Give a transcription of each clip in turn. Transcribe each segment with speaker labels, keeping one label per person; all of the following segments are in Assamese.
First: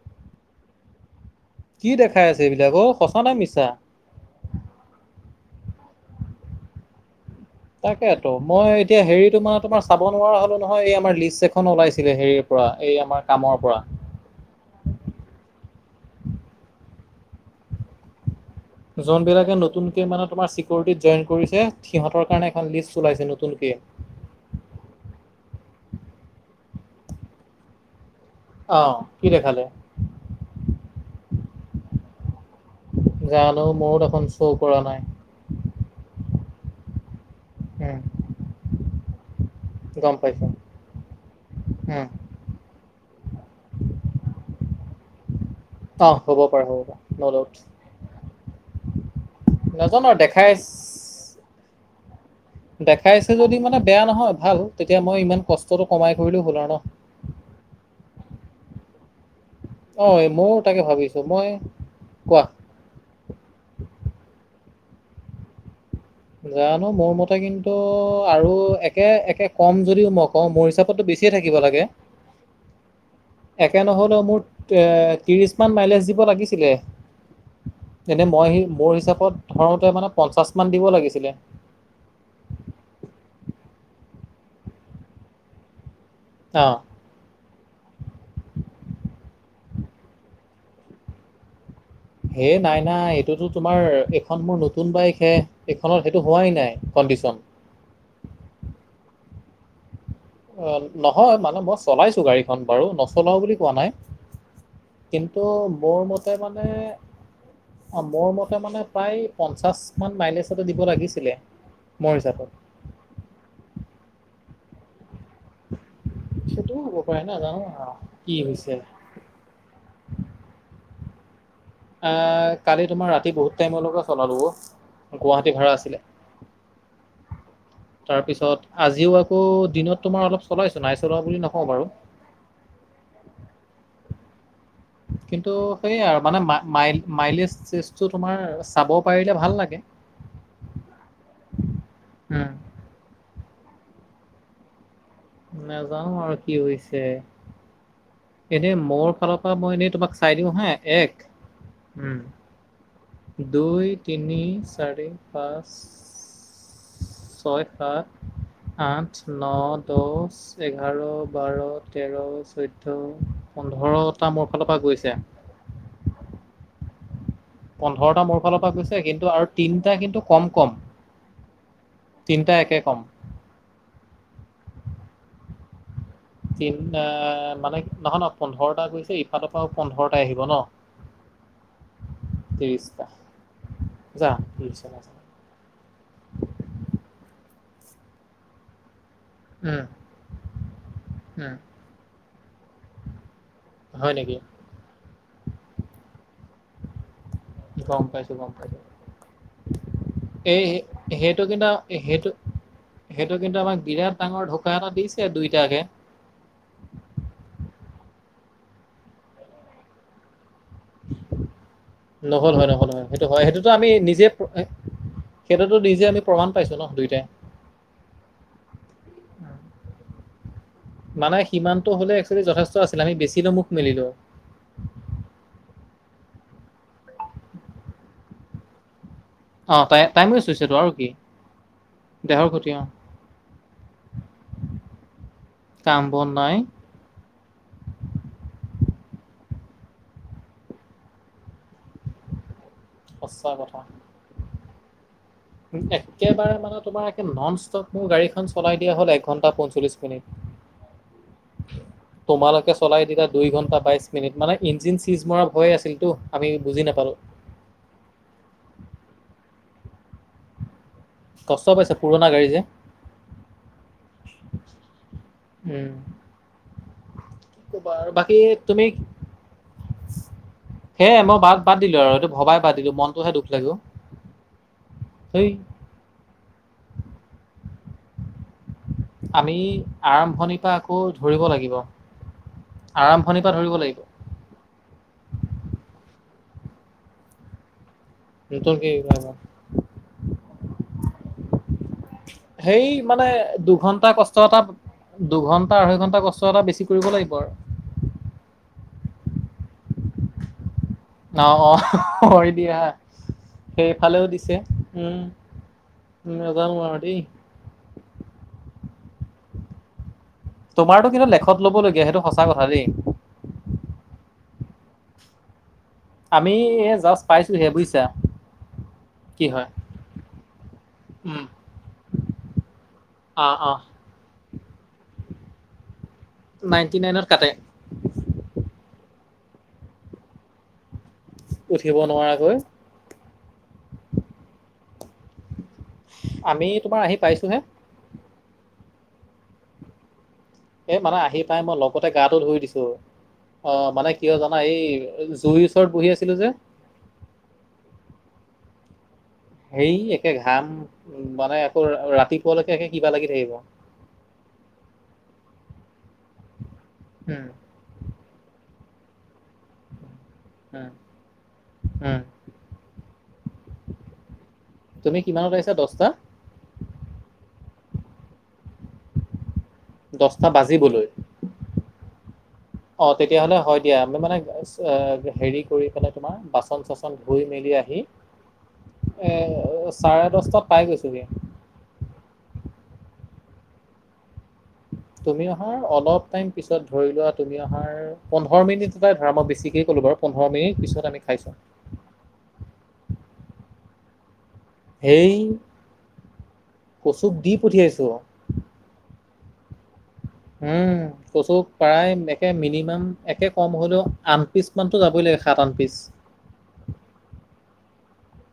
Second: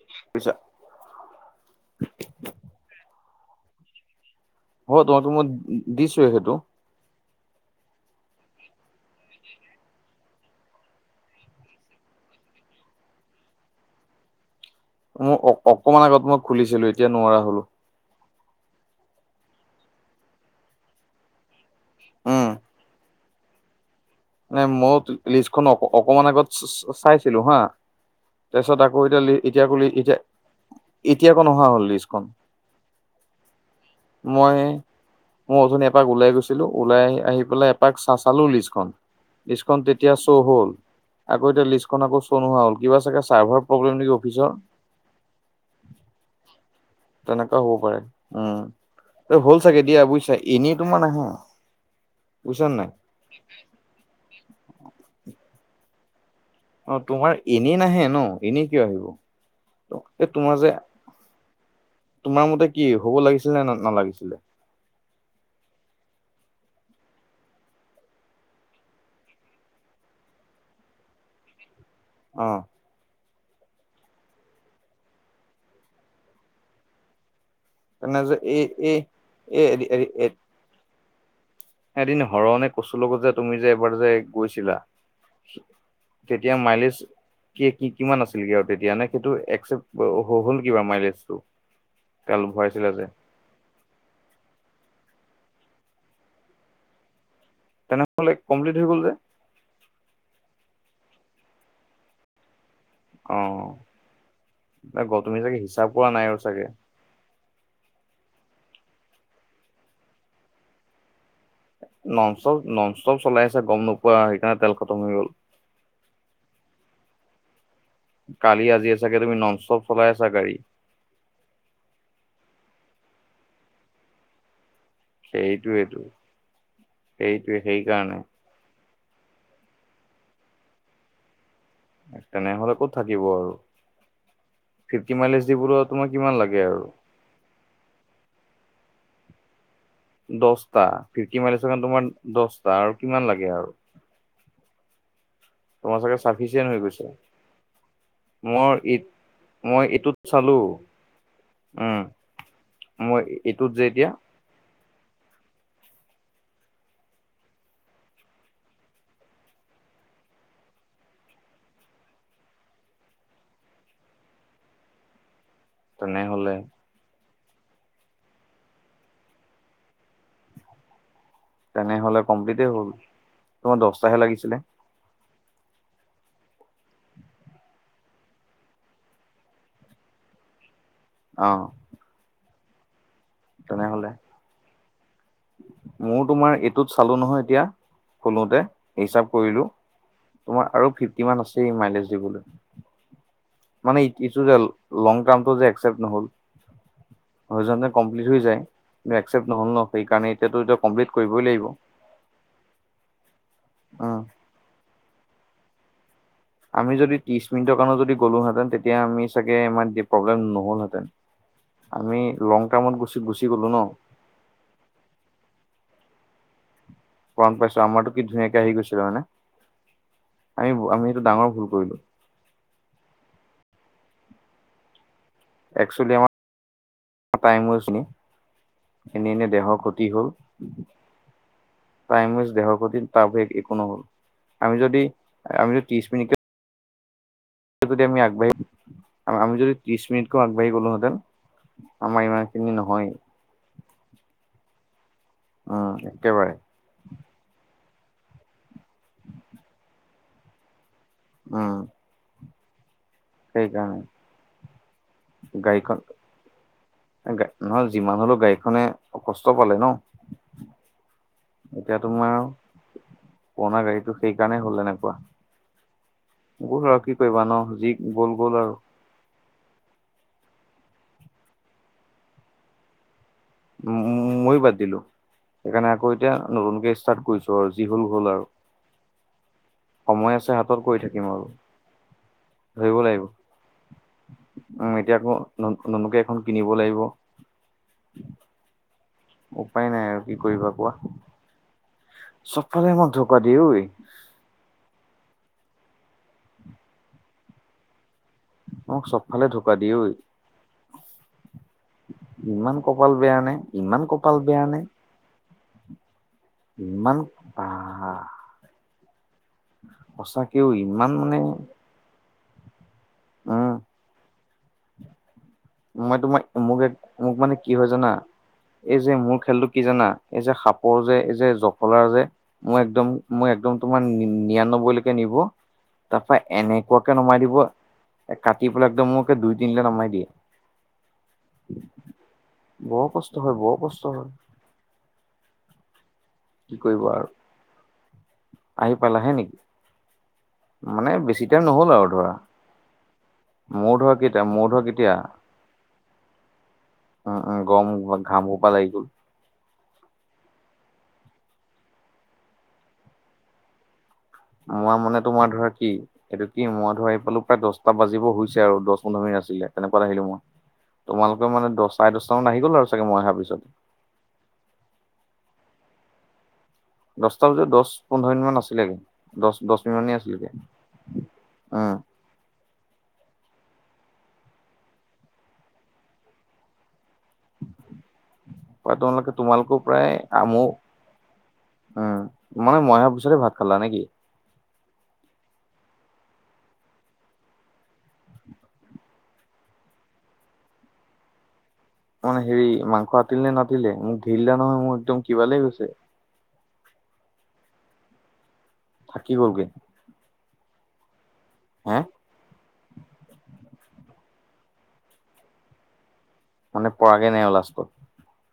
Speaker 1: [unintelligible]
Speaker 2: কি দেখাই আছে এইবিলাক ঔ সঁচা নে মিছা?
Speaker 1: হয় তোমাক তো মই দিছোৱে সেইটো।
Speaker 2: তাকেতো মই এতিয়া হেৰি তোমাৰ তোমাৰ চাব নোৱাৰা হ'লো নহয় এই আমাৰ লিষ্ট এখন ওলাইছিলে হেৰিৰ পৰা এই আমাৰ কামৰ পৰা।
Speaker 1: মোৰ অ অকণমান আগত মই খুলিছিলো এতিয়া নোৱাৰা হ'লো।
Speaker 2: যোনবিলাকে নতুনকে মানে তোমাৰ চিকউৰিটিত জইন কৰিছে সিহঁতৰ কাৰণে এখন লিষ্ট ওলাইছে নতুনকে।
Speaker 1: মানে ময়ো লিষ্টখন অ অকণমান আগত চাইছিলো হা।
Speaker 2: অ
Speaker 1: তাৰপিছত আকৌ এতিয়া
Speaker 2: কি
Speaker 1: লি এতিয়া
Speaker 2: দেখালে
Speaker 1: আকৌ লি এতিয়া এতিয়া আকৌ নহা হ'ল লিষ্টখন।
Speaker 2: জানো মোৰো দেখোন
Speaker 1: মই
Speaker 2: শ্ব' কৰা নাই।
Speaker 1: মই অথনি এপাক ওলাই গৈছিলো ওলাই আহি আহি পেলাই এপাক
Speaker 2: উম,
Speaker 1: চা চালো লিষ্টখন। লিষ্টখন
Speaker 2: গম
Speaker 1: তেতিয়া শ্ব'
Speaker 2: পাইছো
Speaker 1: হ'ল। আকৌ এতিয়া লিষ্টখন
Speaker 2: উম,
Speaker 1: আকৌ শ্ব' নোহোৱা হ'ল, কিবা চাগে চাৰ্ভাৰ প্ৰব্লেম নেকি অফিচৰ?
Speaker 2: অ হ'ব পাৰে হ'ব পাৰে ন' ডাউট
Speaker 1: তেনেকুৱাও হ'ব পাৰে উম। এ হ'ল চাগে দিয়া
Speaker 2: নাজানো আৰু
Speaker 1: বুইছা
Speaker 2: দেখাই
Speaker 1: এনেই তোমাৰ নাহে, বুইছা নে নাই?
Speaker 2: দেখাইছে যদিও মানে বেয়া নহয় ভাল তেতিয়া মই ইমান কষ্টটো কমাই কৰিলে হ'ল আৰু ন।
Speaker 1: অ তোমাৰ এনেই নাহে ন এনেই কিয় আহিব।
Speaker 2: অ
Speaker 1: এ তোমাৰ
Speaker 2: ময়ো
Speaker 1: যে
Speaker 2: তাকে ভাবিছো, মই কোৱা।
Speaker 1: তোমাৰ মতে কি হ'ব লাগিছিলে নে নালাগিছিলে?
Speaker 2: জানো মোৰ মতে কিন্তু আৰু একে একে কম যদিও মই কওঁ মোৰ হিচাপতটো বেছি ছিয়ে থাকিব লাগে।
Speaker 1: অঁ।
Speaker 2: একে নহ'লেও মুঠ এ ত্ৰিশমান মাইলেজ দিব লাগিছিলে।
Speaker 1: তেনে
Speaker 2: এনে
Speaker 1: যে
Speaker 2: মই
Speaker 1: এই
Speaker 2: মোৰ
Speaker 1: এই
Speaker 2: হিচাপত ধৰওঁতে
Speaker 1: এ
Speaker 2: মানে
Speaker 1: এ
Speaker 2: পঞ্চাশ মান দিব লাগিছিলে।
Speaker 1: এদিন হৰ নে কচুৰ লগত যে তুমি যে এবাৰ যে গৈছিলা। তেতিয়া
Speaker 2: অ
Speaker 1: মাইলেজ কি কিমান আছিলগে আৰু তেতিয়া? নে সেইটো একচেপ্ট হ হ'ল কিবা মাইলেজটো? তেল
Speaker 2: হে নাই
Speaker 1: ভৰাইছিলা যে
Speaker 2: নাই এইটোতো তোমাৰ এইখন মোৰ নতুন বাইকহে, এইখনত সেইটো হোৱাই নাই কণ্ডিশন।
Speaker 1: তেনেহলে কমপ্লিট হৈ গ'ল যে?
Speaker 2: অ' নহয় মানে মই চলাইছো গাড়ী খন বাৰু নচলাও বুলি কোৱা নাই,
Speaker 1: অ তুমি
Speaker 2: কিন্তু
Speaker 1: চাগে হিচাপ
Speaker 2: মোৰ
Speaker 1: কৰা নাই
Speaker 2: মতে
Speaker 1: আৰু চাগে
Speaker 2: মানে অ' মোৰ মতে মানে প্ৰায় পঞ্চাছ মান মাইলেছ এটা দিব লাগিছিলে। মোৰ
Speaker 1: নন'
Speaker 2: হিচাপত।
Speaker 1: ষ্টপ, নন' ষ্টপ চলাই আছা গম নোপোৱা, সেইকাৰণে তেল খতম হৈ গ'ল।
Speaker 2: সেইটোৱো হ'ব পাৰে নাজানো আও।
Speaker 1: কালি-আজিয়ে চাগে তুমি নন' ষ্টপ চলাই আছা গাড়ী।
Speaker 2: এহ কালি তোমাৰ ৰাতি বহুত টাইমৰলৈকে চলালো অ'। গুৱাহাটী ভাঢ়া
Speaker 1: সেইটোৱেটো
Speaker 2: আছিলে,
Speaker 1: সেইটোৱে সেইকাৰণে
Speaker 2: তাৰপিছত আজিও আকৌ দিনত তোমাৰ অলপ চলাইছো, নাই চলোৱা বুলি নকওঁ বাৰু।
Speaker 1: তেনেহলে ক'ত থাকিব আৰু, ফিফটি
Speaker 2: কিন্তু
Speaker 1: মাইলেজ দিবলৈ
Speaker 2: সেয়াই
Speaker 1: তোমাৰ
Speaker 2: আৰু মানে
Speaker 1: কিমান
Speaker 2: মা
Speaker 1: লাগে
Speaker 2: মাই
Speaker 1: আৰু?
Speaker 2: মাইলেজ চেজটো তোমাৰ চাব পাৰিলে ভাল লাগে।
Speaker 1: দছটা ফিফটি মাইলেছৰ কাৰণে, তোমাৰ
Speaker 2: উম
Speaker 1: দছটা আৰু কিমান লাগে আৰু? তোমাৰ
Speaker 2: নাজানো
Speaker 1: চাগে
Speaker 2: আৰু কি
Speaker 1: চাফিচিয়েন হৈ
Speaker 2: হৈছে
Speaker 1: গৈছে।
Speaker 2: এনেই
Speaker 1: মই এই,
Speaker 2: মোৰ ফালৰ পৰা এনেই
Speaker 1: মই
Speaker 2: তোমাক চাই
Speaker 1: এইটোত
Speaker 2: দিওঁ
Speaker 1: চালোঁ।
Speaker 2: হা এক
Speaker 1: উম। এইটোত যে
Speaker 2: দুই,
Speaker 1: এতিয়া
Speaker 2: তিনি, চাৰি, পাঁচ। ছয়, সাত, আঠ, ন', দছ এঘাৰ, বাৰ, তেৰ, চৈধ্য, পোন্ধৰটা মোৰ ফালৰ পৰা গৈছে।
Speaker 1: তেনেহ'লে
Speaker 2: পোন্ধৰটা মোৰ ফালৰ পৰা গৈছে, কিন্তু আৰু তিনিটা কিন্তু কম কম।
Speaker 1: তেনেহ'লে
Speaker 2: তিনিটা
Speaker 1: কমপ্লিতে
Speaker 2: একে
Speaker 1: হ'ল,
Speaker 2: কম
Speaker 1: তোমাৰ দহটাহে লাগিছিলে।
Speaker 2: তিনটা মানে নহয় নহয়, পোন্ধৰটা গৈছে। ইফালৰ পৰাও পোন্ধৰটাই আহিব ন'।
Speaker 1: অহ।
Speaker 2: ত্ৰিশ টা।
Speaker 1: তেনে হ'লে
Speaker 2: যা [inaudible]
Speaker 1: মোৰ তোমাৰ এইটোত চালো নহয় এতিয়া, খোলোতে হিচাপ কৰিলো,
Speaker 2: উম
Speaker 1: তোমাৰ আৰু ফিফটি মান
Speaker 2: উম
Speaker 1: আছেই মাইলেজ দিবলে। মানে
Speaker 2: হয় নেকি
Speaker 1: ইকিছু জেল লং টাৰ্মটো যে একচেপট নহ'ল। হয় যোৱা হেতেন
Speaker 2: গম
Speaker 1: কমপ্লিট
Speaker 2: পাইছো
Speaker 1: হৈ
Speaker 2: গম
Speaker 1: যায়,
Speaker 2: পাইছো
Speaker 1: কিন একচেপ্ট নহল ন সেইকাৰণে এতিয়াতো
Speaker 2: এই
Speaker 1: এতিয়া
Speaker 2: হেই
Speaker 1: কমপ্লিট
Speaker 2: সেইটো
Speaker 1: কৰিবই লাগিব
Speaker 2: কিন্তু সেইটো, সেইটো কিন্তু আমাক বিৰাট
Speaker 1: উম
Speaker 2: ডাঙৰ ঢুকা এটা দিছে, দুইটাকে।
Speaker 1: আমি যদি ত্ৰিছ-মিনিটৰ কাৰণেও যদি গ'লো হেতেন, তেতিয়া আমি চাগে ইমান প্ৰব্লেম নহ'ল হেতেন।
Speaker 2: নহ'ল হয়, নহ'ল হয়,
Speaker 1: গুচি
Speaker 2: সেইটো হয়।
Speaker 1: গুচি গ'লো
Speaker 2: সেইটোতো
Speaker 1: ন
Speaker 2: আমি নিজে ফ্ৰ এ সেইটোতো নিজে আমি প্ৰমাণ পাইছোঁ ন' দুইটাই।
Speaker 1: প্ৰমাণ পাইছো, আমাৰতো কি ধুনীয়াকে আহি গৈছে নহয়নে, আমি, আমি সেইটো ডাঙৰ ভুল কৰিলোঁ।
Speaker 2: সেইটো যথেষ্ট আছিলে, আমি বেছিলৈ মুখ মেলিলোঁ।
Speaker 1: একচুৱেলি আমাৰ, [inaudible] টাইম‌ ৱেষ্ট হল, এনেই এনেই
Speaker 2: অ
Speaker 1: দেহৰ
Speaker 2: তাই
Speaker 1: ক্ষতি হ'ল।
Speaker 2: টাইমে চুইছেতো আৰু কি
Speaker 1: টাইম ৱেষ্ট, দেহৰ ক্ষতি তাৰ বাহিৰে এ-একো নহ'ল, আমি যদি আমি
Speaker 2: কাম
Speaker 1: ত্ৰিশ
Speaker 2: বন
Speaker 1: মিনিতকে
Speaker 2: নাই
Speaker 1: কে যদি আমি আগবাঢ়ি, [inaudible] আমি যদি ত্ৰিছ মিনিটকৈও আগবাঢ়ি গ'লো হেঁতেন। আমাৰ ইমান খিনি নহয়েই।
Speaker 2: সঁচা কথা। তুমি একেবাৰে মানত তোমাৰ একে নন' ষ্টপ মোৰ গাড়ীখন চলাই দিয়া হ'ল এক ঘন্টা পঞ্চল্লিশ মিনিট।
Speaker 1: উম।
Speaker 2: তোমালোকে চলাই দিলা দুই ঘণ্টা
Speaker 1: সেইকাৰণে
Speaker 2: বাইশ মিনিট। মানে ইঞ্জিন চিজ মৰা ভয় আছিল
Speaker 1: গাড়ীখন
Speaker 2: টো, আমি বুজি নাপালো।
Speaker 1: নহয়, যিমান হ'লেও গাড়ীখনে অসুস্থ পালে ন'?
Speaker 2: কষ্ট পাইছে
Speaker 1: এতিয়া
Speaker 2: পুৰণা
Speaker 1: তোমাৰ
Speaker 2: গাড়ী যে
Speaker 1: পুৰণা গাড়ীটো সেইকাৰণেই হ'ল এনেকুৱা।
Speaker 2: উম।
Speaker 1: হ'ল আৰু কি কৰিবা ন',
Speaker 2: ক'বা
Speaker 1: যি
Speaker 2: আৰু বাকী
Speaker 1: গ'ল গ'ল আৰু।
Speaker 2: তুমি সেয়ে মই বাদ বাদ দিলো আৰু সেইটো ভবাই বাদ দিলো মনটোহে দুখ লাগে অ'
Speaker 1: ম-ময়ো বাদ দিলো
Speaker 2: ধেই
Speaker 1: সেইকাৰণে আকৌ এতিয়া নতুনকে ষ্টাৰ্ট কৰিছো আৰু যি হ'ল হ'ল আৰু।
Speaker 2: আমি
Speaker 1: সময় আছে
Speaker 2: আৰম্ভণিৰ পৰা
Speaker 1: হাতত কৰি
Speaker 2: আকৌ
Speaker 1: থাকিম
Speaker 2: ধৰিব
Speaker 1: আৰু
Speaker 2: লাগিব।
Speaker 1: ধৰিব লাগিব
Speaker 2: আৰম্ভণিৰ পা ধৰিব লাগিব।
Speaker 1: উম, এতিয়া আকৌ ন নুতুনকে এখন কিনিব লাগিব।
Speaker 2: নতুন গাড়ী ল'বা
Speaker 1: উপায় নাই আৰু কি কৰিবা কোৱা
Speaker 2: সেই
Speaker 1: চবফালে আমাক
Speaker 2: মানে
Speaker 1: ঢকা দিয়ে ঐ
Speaker 2: দুঘন্টা কষ্ট এটাত দুঘণ্টা আঢ়ৈ ঘণ্টা কষ্ট এটা বেছি কৰিব লাগিব আৰু
Speaker 1: মোক চবফালে ধোকা দিয়ে ঐ
Speaker 2: না অ অ হয় দিয়া
Speaker 1: ইমান কপাল বেয়া নে ইমান
Speaker 2: সেইফালেও
Speaker 1: কপাল
Speaker 2: দিছে
Speaker 1: বেয়া নে
Speaker 2: উম উম নেজানো আৰু
Speaker 1: ইমান
Speaker 2: দেই
Speaker 1: বা সঁচাকেও ইমান
Speaker 2: তোমাৰতো কিন্তু
Speaker 1: মানে
Speaker 2: লেখত লব লগগীয়া সেইটো সঁচা কথা দেই
Speaker 1: উম মই তোমাৰ
Speaker 2: আমি
Speaker 1: মোক
Speaker 2: এই জাষ্ট
Speaker 1: মোক মানে
Speaker 2: পাইছোহে
Speaker 1: কি হয়
Speaker 2: বুজিছা
Speaker 1: জানা এই যে মোৰ খেলটো কি জানা এই যে সাপৰ যে এই
Speaker 2: উম
Speaker 1: যে জখলাৰ যে মই একদম
Speaker 2: অ
Speaker 1: মই
Speaker 2: অ
Speaker 1: একদম তোমাৰ নিৰান্নব্বৈলৈ কে নিব তাৰপা
Speaker 2: নাইনটি
Speaker 1: এনেকুৱাকে
Speaker 2: নাইনত
Speaker 1: নমাই
Speaker 2: কাটে
Speaker 1: দিব এ কাটি পেলাই একদম মোক দুই তিনিটে নমাই দিয়ে
Speaker 2: উঠিব নোৱাৰাকৈ
Speaker 1: বৰ কষ্ট হয় বৰ কষ্ট হয়
Speaker 2: আমি
Speaker 1: কি
Speaker 2: তোমাৰ
Speaker 1: কৰিবা
Speaker 2: আহি
Speaker 1: আৰু
Speaker 2: পাইছো হে
Speaker 1: আহি পালাহে নেকি
Speaker 2: এ মানে আহি
Speaker 1: বেছি
Speaker 2: পাই
Speaker 1: টাইম
Speaker 2: মই
Speaker 1: নহ'ল আৰু
Speaker 2: লগতে
Speaker 1: ধৰা
Speaker 2: গাটো ধুই দিছো অ
Speaker 1: মোৰ
Speaker 2: মানে
Speaker 1: ধৰা
Speaker 2: কিয়
Speaker 1: কেইটা
Speaker 2: জানা
Speaker 1: মোৰ
Speaker 2: এই
Speaker 1: ধৰা কেতিয়া
Speaker 2: জুইৰ ওচৰত বহি আছিলো যে
Speaker 1: উম উম গম ঘাম হোপা লাগি গ'ল
Speaker 2: হেই একে ঘাম উ মানে আকৌ ৰাতিপুৱালৈকে একে কিবা লাগি থাকিব
Speaker 1: মই মানে তোমাৰ ধৰা কি এইটো কি মই ধৰা এই পালো
Speaker 2: উম
Speaker 1: প্ৰায় দছ তাত বাজিবই হৈছে আৰু দহ পোন্ধৰ মিনিট আছিলে তেনেকুৱাত আহিলো মই
Speaker 2: উম
Speaker 1: তোমালোকে মানে দহ চাৰে
Speaker 2: উম
Speaker 1: দছটা মান আহি গ'লা আৰু চাগে মই অহাৰ পিছত
Speaker 2: তুমি কিমানত আহিছা দহটা
Speaker 1: দহটা বজাত দহ পোন্ধৰ মিনিট মান আছিলেগে দহ দহ মিনিট মান আছিলোগ,
Speaker 2: দহটা বাজিবলৈ
Speaker 1: উম
Speaker 2: অ তেতিয়াহলে হয় দিয়া আমি মানে হেৰি কৰি পেলাই তোমাৰ বাচন চাচন ধুই মেলি আহি
Speaker 1: প্ৰায় তোমালোকে
Speaker 2: এ
Speaker 1: তোমালোকো প্ৰায়
Speaker 2: চাৰে দছটাত
Speaker 1: মোৰ
Speaker 2: পাই গৈছোগে
Speaker 1: উম মানে মই অহা পিছতে ভাত খালা নেকি
Speaker 2: তুমি অহাৰ অলপ টাইম পিছত ধৰি লোৱা তুমি অহাৰ পোন্ধৰ মিনিটাই ধৰা মই বেছিকেই ক'লো বাৰু পোন্ধৰ মিনিট পিছত আমি খাইছো
Speaker 1: মানে হেৰি মাংস আতিল নে নাতিলে, মোক ঢেই দিলা নহয় মোৰ একদম
Speaker 2: সেই
Speaker 1: কিবা লাগি গৈছে
Speaker 2: কচুক দি পঠিয়াইছো
Speaker 1: থাকি গলগে
Speaker 2: উম কচু
Speaker 1: হে
Speaker 2: প্ৰায় নে একে মিনিমাম একে কম হ'লেও আঠ পিচ মানটো যাবই লাগে সাত আঠ পিচ
Speaker 1: মানে পৰাগে নাই আৰু লাষ্টত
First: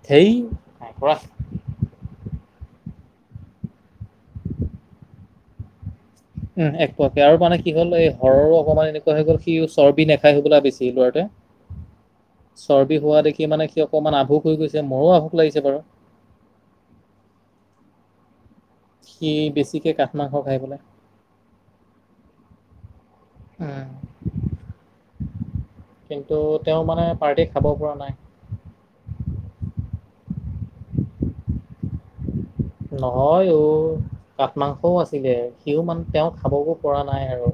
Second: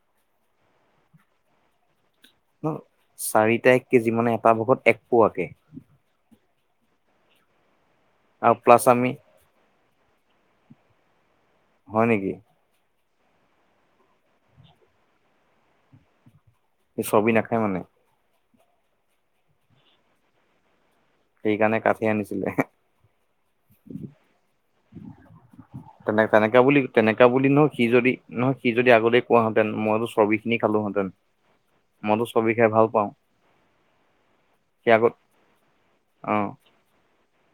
Speaker 2: সঠেই নাই পৰা
Speaker 1: চাৰিটা এক কেজি মানে এটা ভাগত এক পোৱাকে
Speaker 2: উম এক প্ৰকাৰৰ মানে কি হ'ল এই হৰৰো
Speaker 1: আৰু প্লাছ
Speaker 2: অকণমান
Speaker 1: আমি
Speaker 2: এনেুৱা হৈ গ'ল সি উচ চৰ্বি নাখাই সবলা বেছি লৰাতোৱে
Speaker 1: হয় নেকি
Speaker 2: চৰ্বি হোৱা দেখি মানে সি অকণমান আভোক হৈ গৈছে মোৰো আভোক লাগিছে বাৰু
Speaker 1: সি চৰ্বি নাখায় মানে
Speaker 2: সি বেছিকে কাঠ মাংস খায় বোলে।
Speaker 1: সেইকাৰণে কঠেই আনিছিলে।
Speaker 2: উম।
Speaker 1: তেনে
Speaker 2: কিন্তু
Speaker 1: তেনেকা বুলি
Speaker 2: তেওঁ মানে
Speaker 1: তেনেকা
Speaker 2: পাৰ্টি
Speaker 1: বুলি নহ
Speaker 2: খাব
Speaker 1: সি
Speaker 2: পৰা
Speaker 1: যদি
Speaker 2: নাই।
Speaker 1: নহয় সি যদি আগতে কোৱাহেতেন মইতো চৰ্বিখিনি খালোহেতেন। মইতো চৰ্বি খায়
Speaker 2: নহয় ঔ কাঠ
Speaker 1: সি
Speaker 2: মাংসও
Speaker 1: আগত
Speaker 2: আছিলে, সিও মানে তেওঁ খাব পৰা নাই আৰু।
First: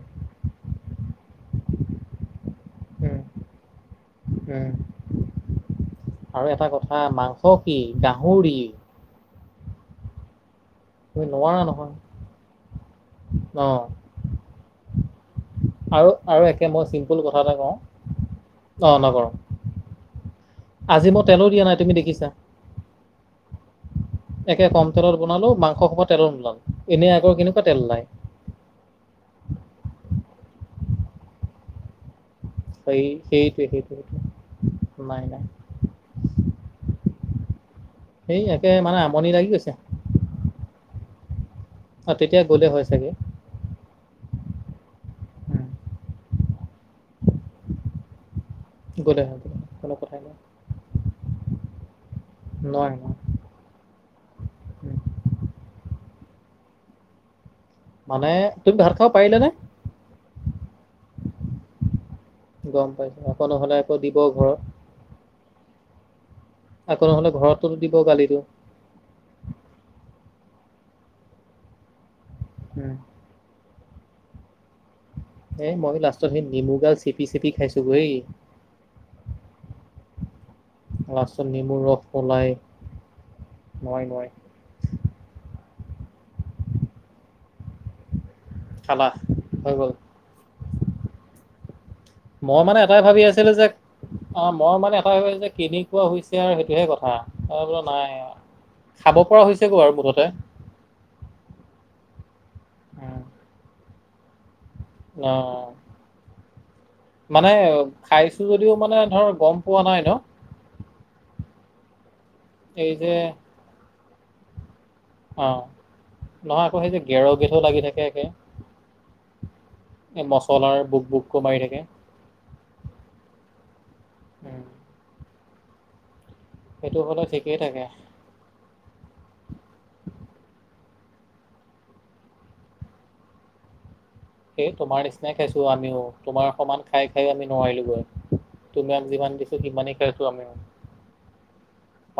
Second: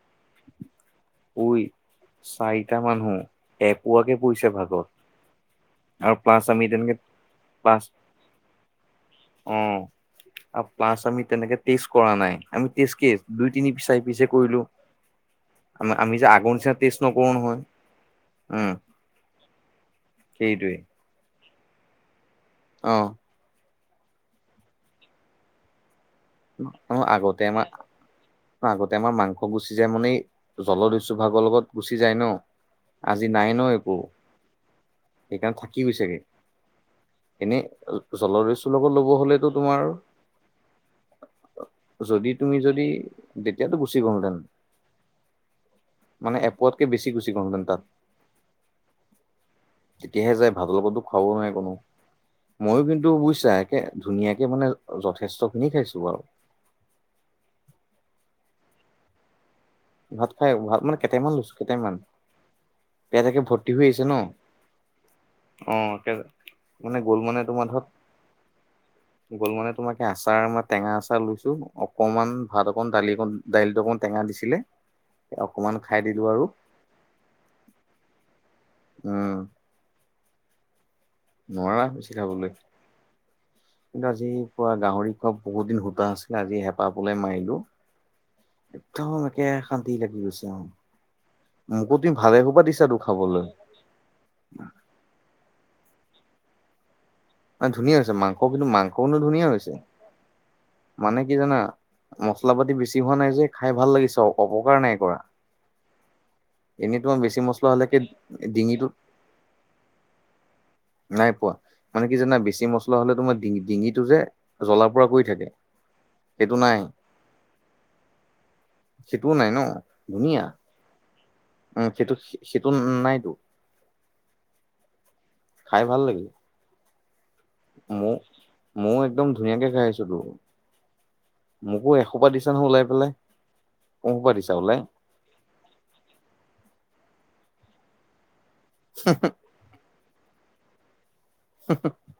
Speaker 1: ঐ চাৰিটা
Speaker 2: উম,
Speaker 1: মানুহ এপোৱাকে পৰিছে
Speaker 2: উম,
Speaker 1: ভাগত! প্লাছ
Speaker 2: আৰু
Speaker 1: আমি
Speaker 2: এটা
Speaker 1: তেনেকে
Speaker 2: কথা মাংস কি গাহৰি।
Speaker 1: অঁ। প্লাচ আমি
Speaker 2: তুমি
Speaker 1: তেনেকে
Speaker 2: নোৱাৰা
Speaker 1: টেষ্ট
Speaker 2: নহয়
Speaker 1: কৰা নাই আমি টেষ্ট কি দুই
Speaker 2: অ
Speaker 1: তিনি পি চাৰি পিছে কৰিলো। আমা
Speaker 2: আৰু
Speaker 1: আমি যে
Speaker 2: আৰু
Speaker 1: আগৰ
Speaker 2: একে
Speaker 1: নিচিনা
Speaker 2: মই
Speaker 1: টষ্ট
Speaker 2: চিম্পুল
Speaker 1: নকৰোঁ
Speaker 2: কথা এটা
Speaker 1: নহয়
Speaker 2: কওঁ
Speaker 1: উম।
Speaker 2: অ নকৰো
Speaker 1: সেইটোৱে।
Speaker 2: আজি মই তেলো দিয়া নাই তুমি দেখিছা।
Speaker 1: অহ।
Speaker 2: একে কম তেলত বনালো মাংস সোপা তেলো নোলালো, এনেই আগৰ কেনেকুৱা তেল নাই।
Speaker 1: ন আগতে আমাৰ মাংস গুচি যায় মানে এই জল দৈছো ভাগৰ লগত গুচি যায় ন।
Speaker 2: সেই
Speaker 1: আজি নাই
Speaker 2: সেইটোৱে
Speaker 1: ন একো
Speaker 2: সেইটোৱে সেইটো নাই নাই
Speaker 1: সেইকাৰণ থাকি গৈছেগে। এনেই জল
Speaker 2: সেই একে
Speaker 1: দৈছো লগত
Speaker 2: মানে
Speaker 1: ল'ব
Speaker 2: আমনি লাগি
Speaker 1: হ'লেতো
Speaker 2: গৈছে
Speaker 1: তোমাৰ
Speaker 2: আৰু
Speaker 1: যদি
Speaker 2: তেতিয়া
Speaker 1: তুমি
Speaker 2: গ'লে হয়
Speaker 1: যদি
Speaker 2: চাগে
Speaker 1: তেতিয়াতো গুচি গলহেতেন।
Speaker 2: উম,
Speaker 1: মানে এপোৱাতকে বেছি গুছি গলহেতেন তাত।
Speaker 2: গলহেতেন কোনো কথাই
Speaker 1: তেতিয়াহে
Speaker 2: নাই।
Speaker 1: যায় ভাতৰ লগতো খাৱও নোৱাৰে কোনো, মইও
Speaker 2: নোৱাৰে
Speaker 1: কিন্তু
Speaker 2: নোৱাৰে
Speaker 1: বুইছা হে ধুনীয়াকে মানে
Speaker 2: উম,
Speaker 1: যথেষ্ট খিনি খাইছো বাও।
Speaker 2: মানে তুমি ভাত খাব পাৰিলা নে?
Speaker 1: ভাত খায় ভাত মানে কেইটাই মান লৈছো কেইটাই মান,
Speaker 2: গম পাইছো
Speaker 1: পেট একে
Speaker 2: আকৌ
Speaker 1: ভৰ্তি
Speaker 2: নহ'লে
Speaker 1: হৈ
Speaker 2: আকৌ
Speaker 1: আহিছে ন।
Speaker 2: দিব ঘৰত
Speaker 1: অঁ একে মানে
Speaker 2: আকৌ
Speaker 1: গ'ল
Speaker 2: নহ'লে
Speaker 1: মানে
Speaker 2: ঘৰতো
Speaker 1: তোমাৰ ধৰক
Speaker 2: দিব গালিটো
Speaker 1: গ'ল মানে তোমাকে আচাৰ মই টেঙা আচাৰ লৈছো অকণমান ভাত অকণ
Speaker 2: উম,
Speaker 1: দালি অকণ দাইলটো অকমান টেঙা দিছিলে
Speaker 2: এ
Speaker 1: অকমান
Speaker 2: মই
Speaker 1: খাই দিলো
Speaker 2: লাষ্টত সেই
Speaker 1: আৰু
Speaker 2: নেমু গাল চেপি চেপি খাইছো বেই।
Speaker 1: উম।
Speaker 2: লাষ্টত নেমুৰ
Speaker 1: নোৱাৰা
Speaker 2: ৰস
Speaker 1: বেছি খাবলৈ
Speaker 2: উলাই,
Speaker 1: কিন্তু
Speaker 2: নোৱাৰি
Speaker 1: আজি
Speaker 2: নোৱাৰি।
Speaker 1: গাহৰি খোৱা বহুত দিন সূতা আছিলে আজি হেপাহ পলোৱাই মাৰিলো।
Speaker 2: খালা
Speaker 1: একদম একে
Speaker 2: হৈ গ'ল
Speaker 1: শান্তি লাগি গৈছে আও। মোকো তুমি ভালে সোপা
Speaker 2: মই মানে
Speaker 1: দিছা তো
Speaker 2: এটাই ভাবি
Speaker 1: খাবলৈ।
Speaker 2: আছিলোঁ যে অ মই মানে এটা যে কেনেকুৱা হৈছে আৰু সেইটোহে কথা। অ
Speaker 1: মানে
Speaker 2: বোলো
Speaker 1: ধুনীয়া
Speaker 2: নাই
Speaker 1: হৈছে
Speaker 2: অঁ,
Speaker 1: মাংস কিন্তু
Speaker 2: খাব
Speaker 1: মাংসকনো
Speaker 2: পৰা
Speaker 1: ধুনীয়া
Speaker 2: হৈছে গৈ আৰু মুঠতে।
Speaker 1: মানে কি জানা? মছলা পাতি বেছি হোৱা নাই যে খায় ভাল লাগিছে অপকাৰ নাই। কৰা
Speaker 2: অঁ।
Speaker 1: এনেই তোমাৰ বেছি মছলা হ'লে কি
Speaker 2: খাইছো যদিও
Speaker 1: ডিঙিটো
Speaker 2: মানে ধৰ গম পোৱা নাই ন
Speaker 1: নাই পোৱা মানে কি জানা? বেছি
Speaker 2: এই
Speaker 1: মছলা হলে
Speaker 2: যে
Speaker 1: তোমাৰ ডিঙ ডিঙিটো যে জ্বলা পুৰা কৰি থাকে
Speaker 2: অঁ
Speaker 1: সেইটো
Speaker 2: নহয় আকৌ
Speaker 1: নাই
Speaker 2: সেই যে গেৰ গেথোও লাগি থাকে একে।
Speaker 1: সেইটোও নাই ন।
Speaker 2: এ মচলাৰ বুক বুক কো মাৰি থাকে।
Speaker 1: সেইটো-সেইটো নাইতো।
Speaker 2: উম।
Speaker 1: খাই ভাল লাগিল।
Speaker 2: সেইটো হ'লে ঠিকেই থাকে।
Speaker 1: মইও একদম ধুনীয়াকে খাই আছো তো। মোকো এসোপা দিছে নহয় ওলাই পেলাই। কোনসোপা দিছা
Speaker 2: এই
Speaker 1: ওলাই
Speaker 2: তোমাৰ নিচিনাই খাইছো আমিও তোমাৰ সমান খাই খাই আমি নোৱাৰিলোগে। তোমাক যিমান দিছে সিমানে খাইছোঁ আমিও।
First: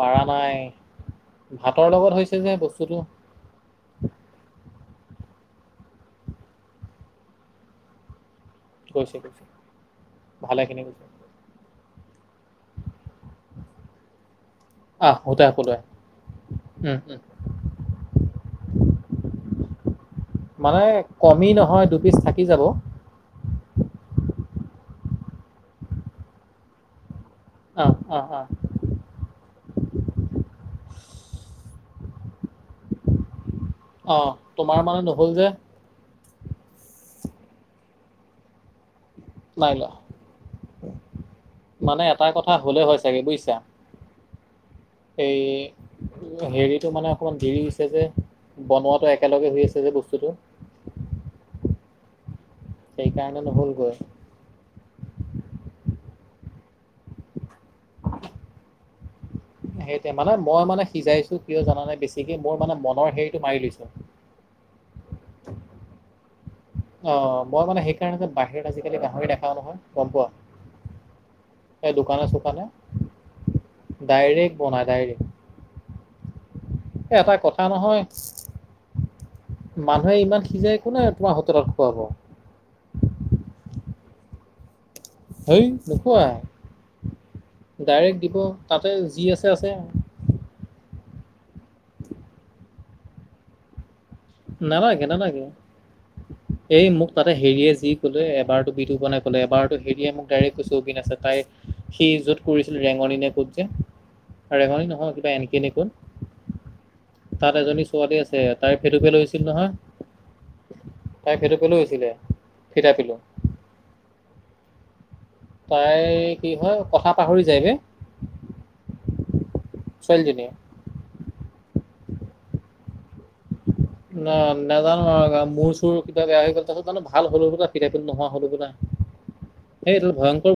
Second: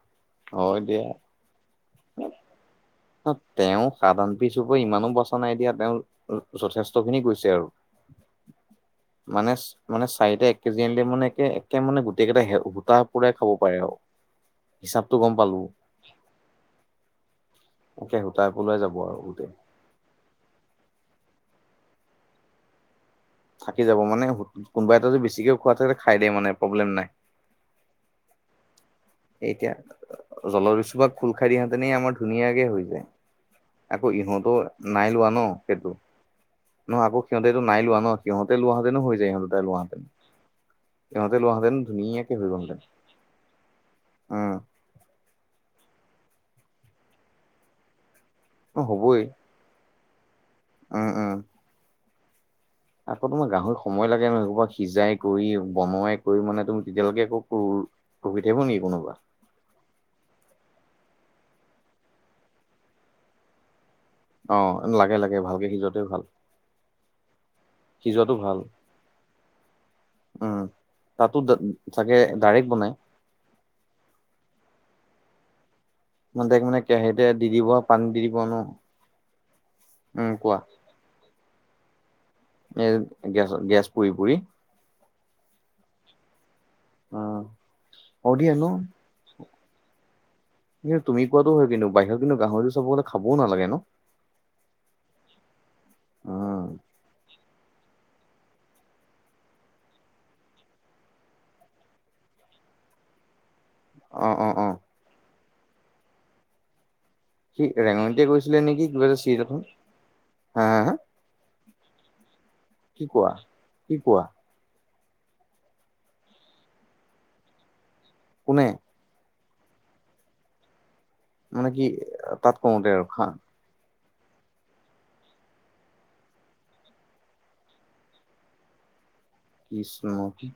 Speaker 2: পাৰা নাই
Speaker 1: হয় দিয়া।
Speaker 2: ভাতৰ লগত হৈছে যে বস্তুটো।
Speaker 1: নহ তেওঁ সাধাৰণ পিছো হৈ ইমানো বচা নাই দিয়া, তেওঁ যথেষ্ট খিনি কৰিছে আৰু।
Speaker 2: [inaudible] গৈছে
Speaker 1: মানে, মানে চাৰিটা এক
Speaker 2: ভালেখিনি
Speaker 1: কেজি আনিলে
Speaker 2: গৈছে
Speaker 1: মানে একে কে মানে গোটেই কেইটা হে-হুটাহ পুৰাই খাব পাৰে আৰু। হিচাপটো গম পালো
Speaker 2: [unintelligible] উম, উম।
Speaker 1: তাকে হুতা পলোৱাই যাব আৰু গোটেই।
Speaker 2: মানে কমি নহয় দুপিচ থাকি যাব।
Speaker 1: থাকি যাব মানে কোনোবা এটা যদি বেছিকে খোৱা থাকে খাই দে মানে প্ৰব্লেম নাই।
Speaker 2: অ', অ', অ'।
Speaker 1: এতিয়া, জলদস্যু ভাগ খোল খাই দিয়া হেতেনেই আমাৰ ধুনীয়াকে হৈ যায়। আকৌ
Speaker 2: আহ তোমাৰ
Speaker 1: ইহঁতৰো
Speaker 2: মানে
Speaker 1: নাই
Speaker 2: নহ'ল
Speaker 1: লোৱা ন
Speaker 2: যে
Speaker 1: সেইটো। নহয় আকৌ সিহঁতে এইটো নাই লোৱা ন, সিহঁতে লোৱা হেতেনও হৈ যায় ইহঁতৰ। লোৱা হেতেন, সিহঁতে লোৱা হেতেন
Speaker 2: মানে এটা
Speaker 1: ধুনিয়াকে হৈ
Speaker 2: কথা
Speaker 1: গ'ল হেতেন।
Speaker 2: হ'লে হয় চাগে বুজিছা
Speaker 1: উম।
Speaker 2: এই হেৰিটো মানে অকণমান দেৰি হৈছে যে। বনোৱাটো
Speaker 1: হ'বই
Speaker 2: একেলগে হৈ আছে যে বস্তুটো।
Speaker 1: উম, উম। আকৌ
Speaker 2: সেইকাৰণে
Speaker 1: তোমাৰ গাহৰি
Speaker 2: নহ'লগৈ
Speaker 1: সময় লাগে নহ এইসোপা সিজাই কৰি বনোৱাই কৰি মানে তুমি তেতিয়ালৈকে আকৌ ৰখি থাকিব নেকি কোনোবা?
Speaker 2: সেইটোৱে, মানে মই মানে সিজাইছো কিয় জানানে বেছিকে? মোৰ মানে মনৰ হেৰিটো মাৰি লৈছো।
Speaker 1: অ', লাগে লাগে, ভালকে সিজোৱাটোৱে ভাল।
Speaker 2: অ', মই মানে সেইকাৰণে যে
Speaker 1: সিজোৱাটো ভাল
Speaker 2: বাহিৰত আজিকালি গাহৰি দেখাও নহয়, গম
Speaker 1: উম।
Speaker 2: পোৱা?
Speaker 1: তাতো
Speaker 2: এই
Speaker 1: ডা-চাগে
Speaker 2: দোকানে চোকানে
Speaker 1: ডাইৰেক্ট বনাই।
Speaker 2: ডাইৰেক্ট বনাই, ডাইৰেক্ট।
Speaker 1: মানে ডাইৰেক্ট মানে
Speaker 2: এ
Speaker 1: কেৰাহীতে
Speaker 2: এটা
Speaker 1: দি
Speaker 2: কথা
Speaker 1: দিব,
Speaker 2: নহয়
Speaker 1: পানি দি দিব, ন?
Speaker 2: মানুহে
Speaker 1: উম
Speaker 2: ইমান
Speaker 1: কোৱা
Speaker 2: সিজাই কোনে তোমাক হোটেলত খুৱাব?
Speaker 1: এ গেছ, গেছ পুৰি পুৰি।
Speaker 2: হেই নোপোৱা,
Speaker 1: উম
Speaker 2: ডাইৰেক্ট
Speaker 1: অ
Speaker 2: দিব,
Speaker 1: দিয়া ন
Speaker 2: তাতে যি আছে আছে আও।
Speaker 1: কিন্তু তুমি কোৱাটো হয় কিন্তু, বাহিৰত কিন্তু গাহৰি চাব গ'লে খাবও নালাগে ন?
Speaker 2: নালাগে, নালাগে।
Speaker 1: উম
Speaker 2: সেই মোক তাতে হেৰিয়ে যি ক'লে, এবাৰটো বিতুপনে ক'লে, এবাৰটো হেৰিয়ে মোক ডাইৰেক্ট কৈছে অবিনাশে তাই সি য'ত কৰিছিল, ৰেঙনি নে ক'ত যে।
Speaker 1: অ', অ', অ।
Speaker 2: নহয় নহয়, কিবা এন কে নে ক'ত, তাত
Speaker 1: সি
Speaker 2: এজনী ছোৱালী
Speaker 1: ৰেঙনিতে
Speaker 2: আছে
Speaker 1: কৈছিলে
Speaker 2: তাই
Speaker 1: নেকি কিবা
Speaker 2: সেইটোকে
Speaker 1: এটা
Speaker 2: লৈ
Speaker 1: চিৰিয়েলখন
Speaker 2: নহয়,
Speaker 1: হা হা হা
Speaker 2: তাই সেইটোকে লৈ গৈছিলে।
Speaker 1: কি কোৱা, কি কোৱা।
Speaker 2: তাই কি হয়, কথা পাহৰি যায়গে?
Speaker 1: কোনে?
Speaker 2: ছোৱালীজনীয়ে।
Speaker 1: মানে কি, তাত কওঁতে আৰু খা
Speaker 2: [inaudible] না নাজানো নহয়, মোৰ চোৰ কিবা বেয়া হৈ গ'ল, তাৰপিছত জানো ভাল হ'লো থিতাপিনো নোহোৱা হ'লো কিবা।
Speaker 1: কৃষ্ণ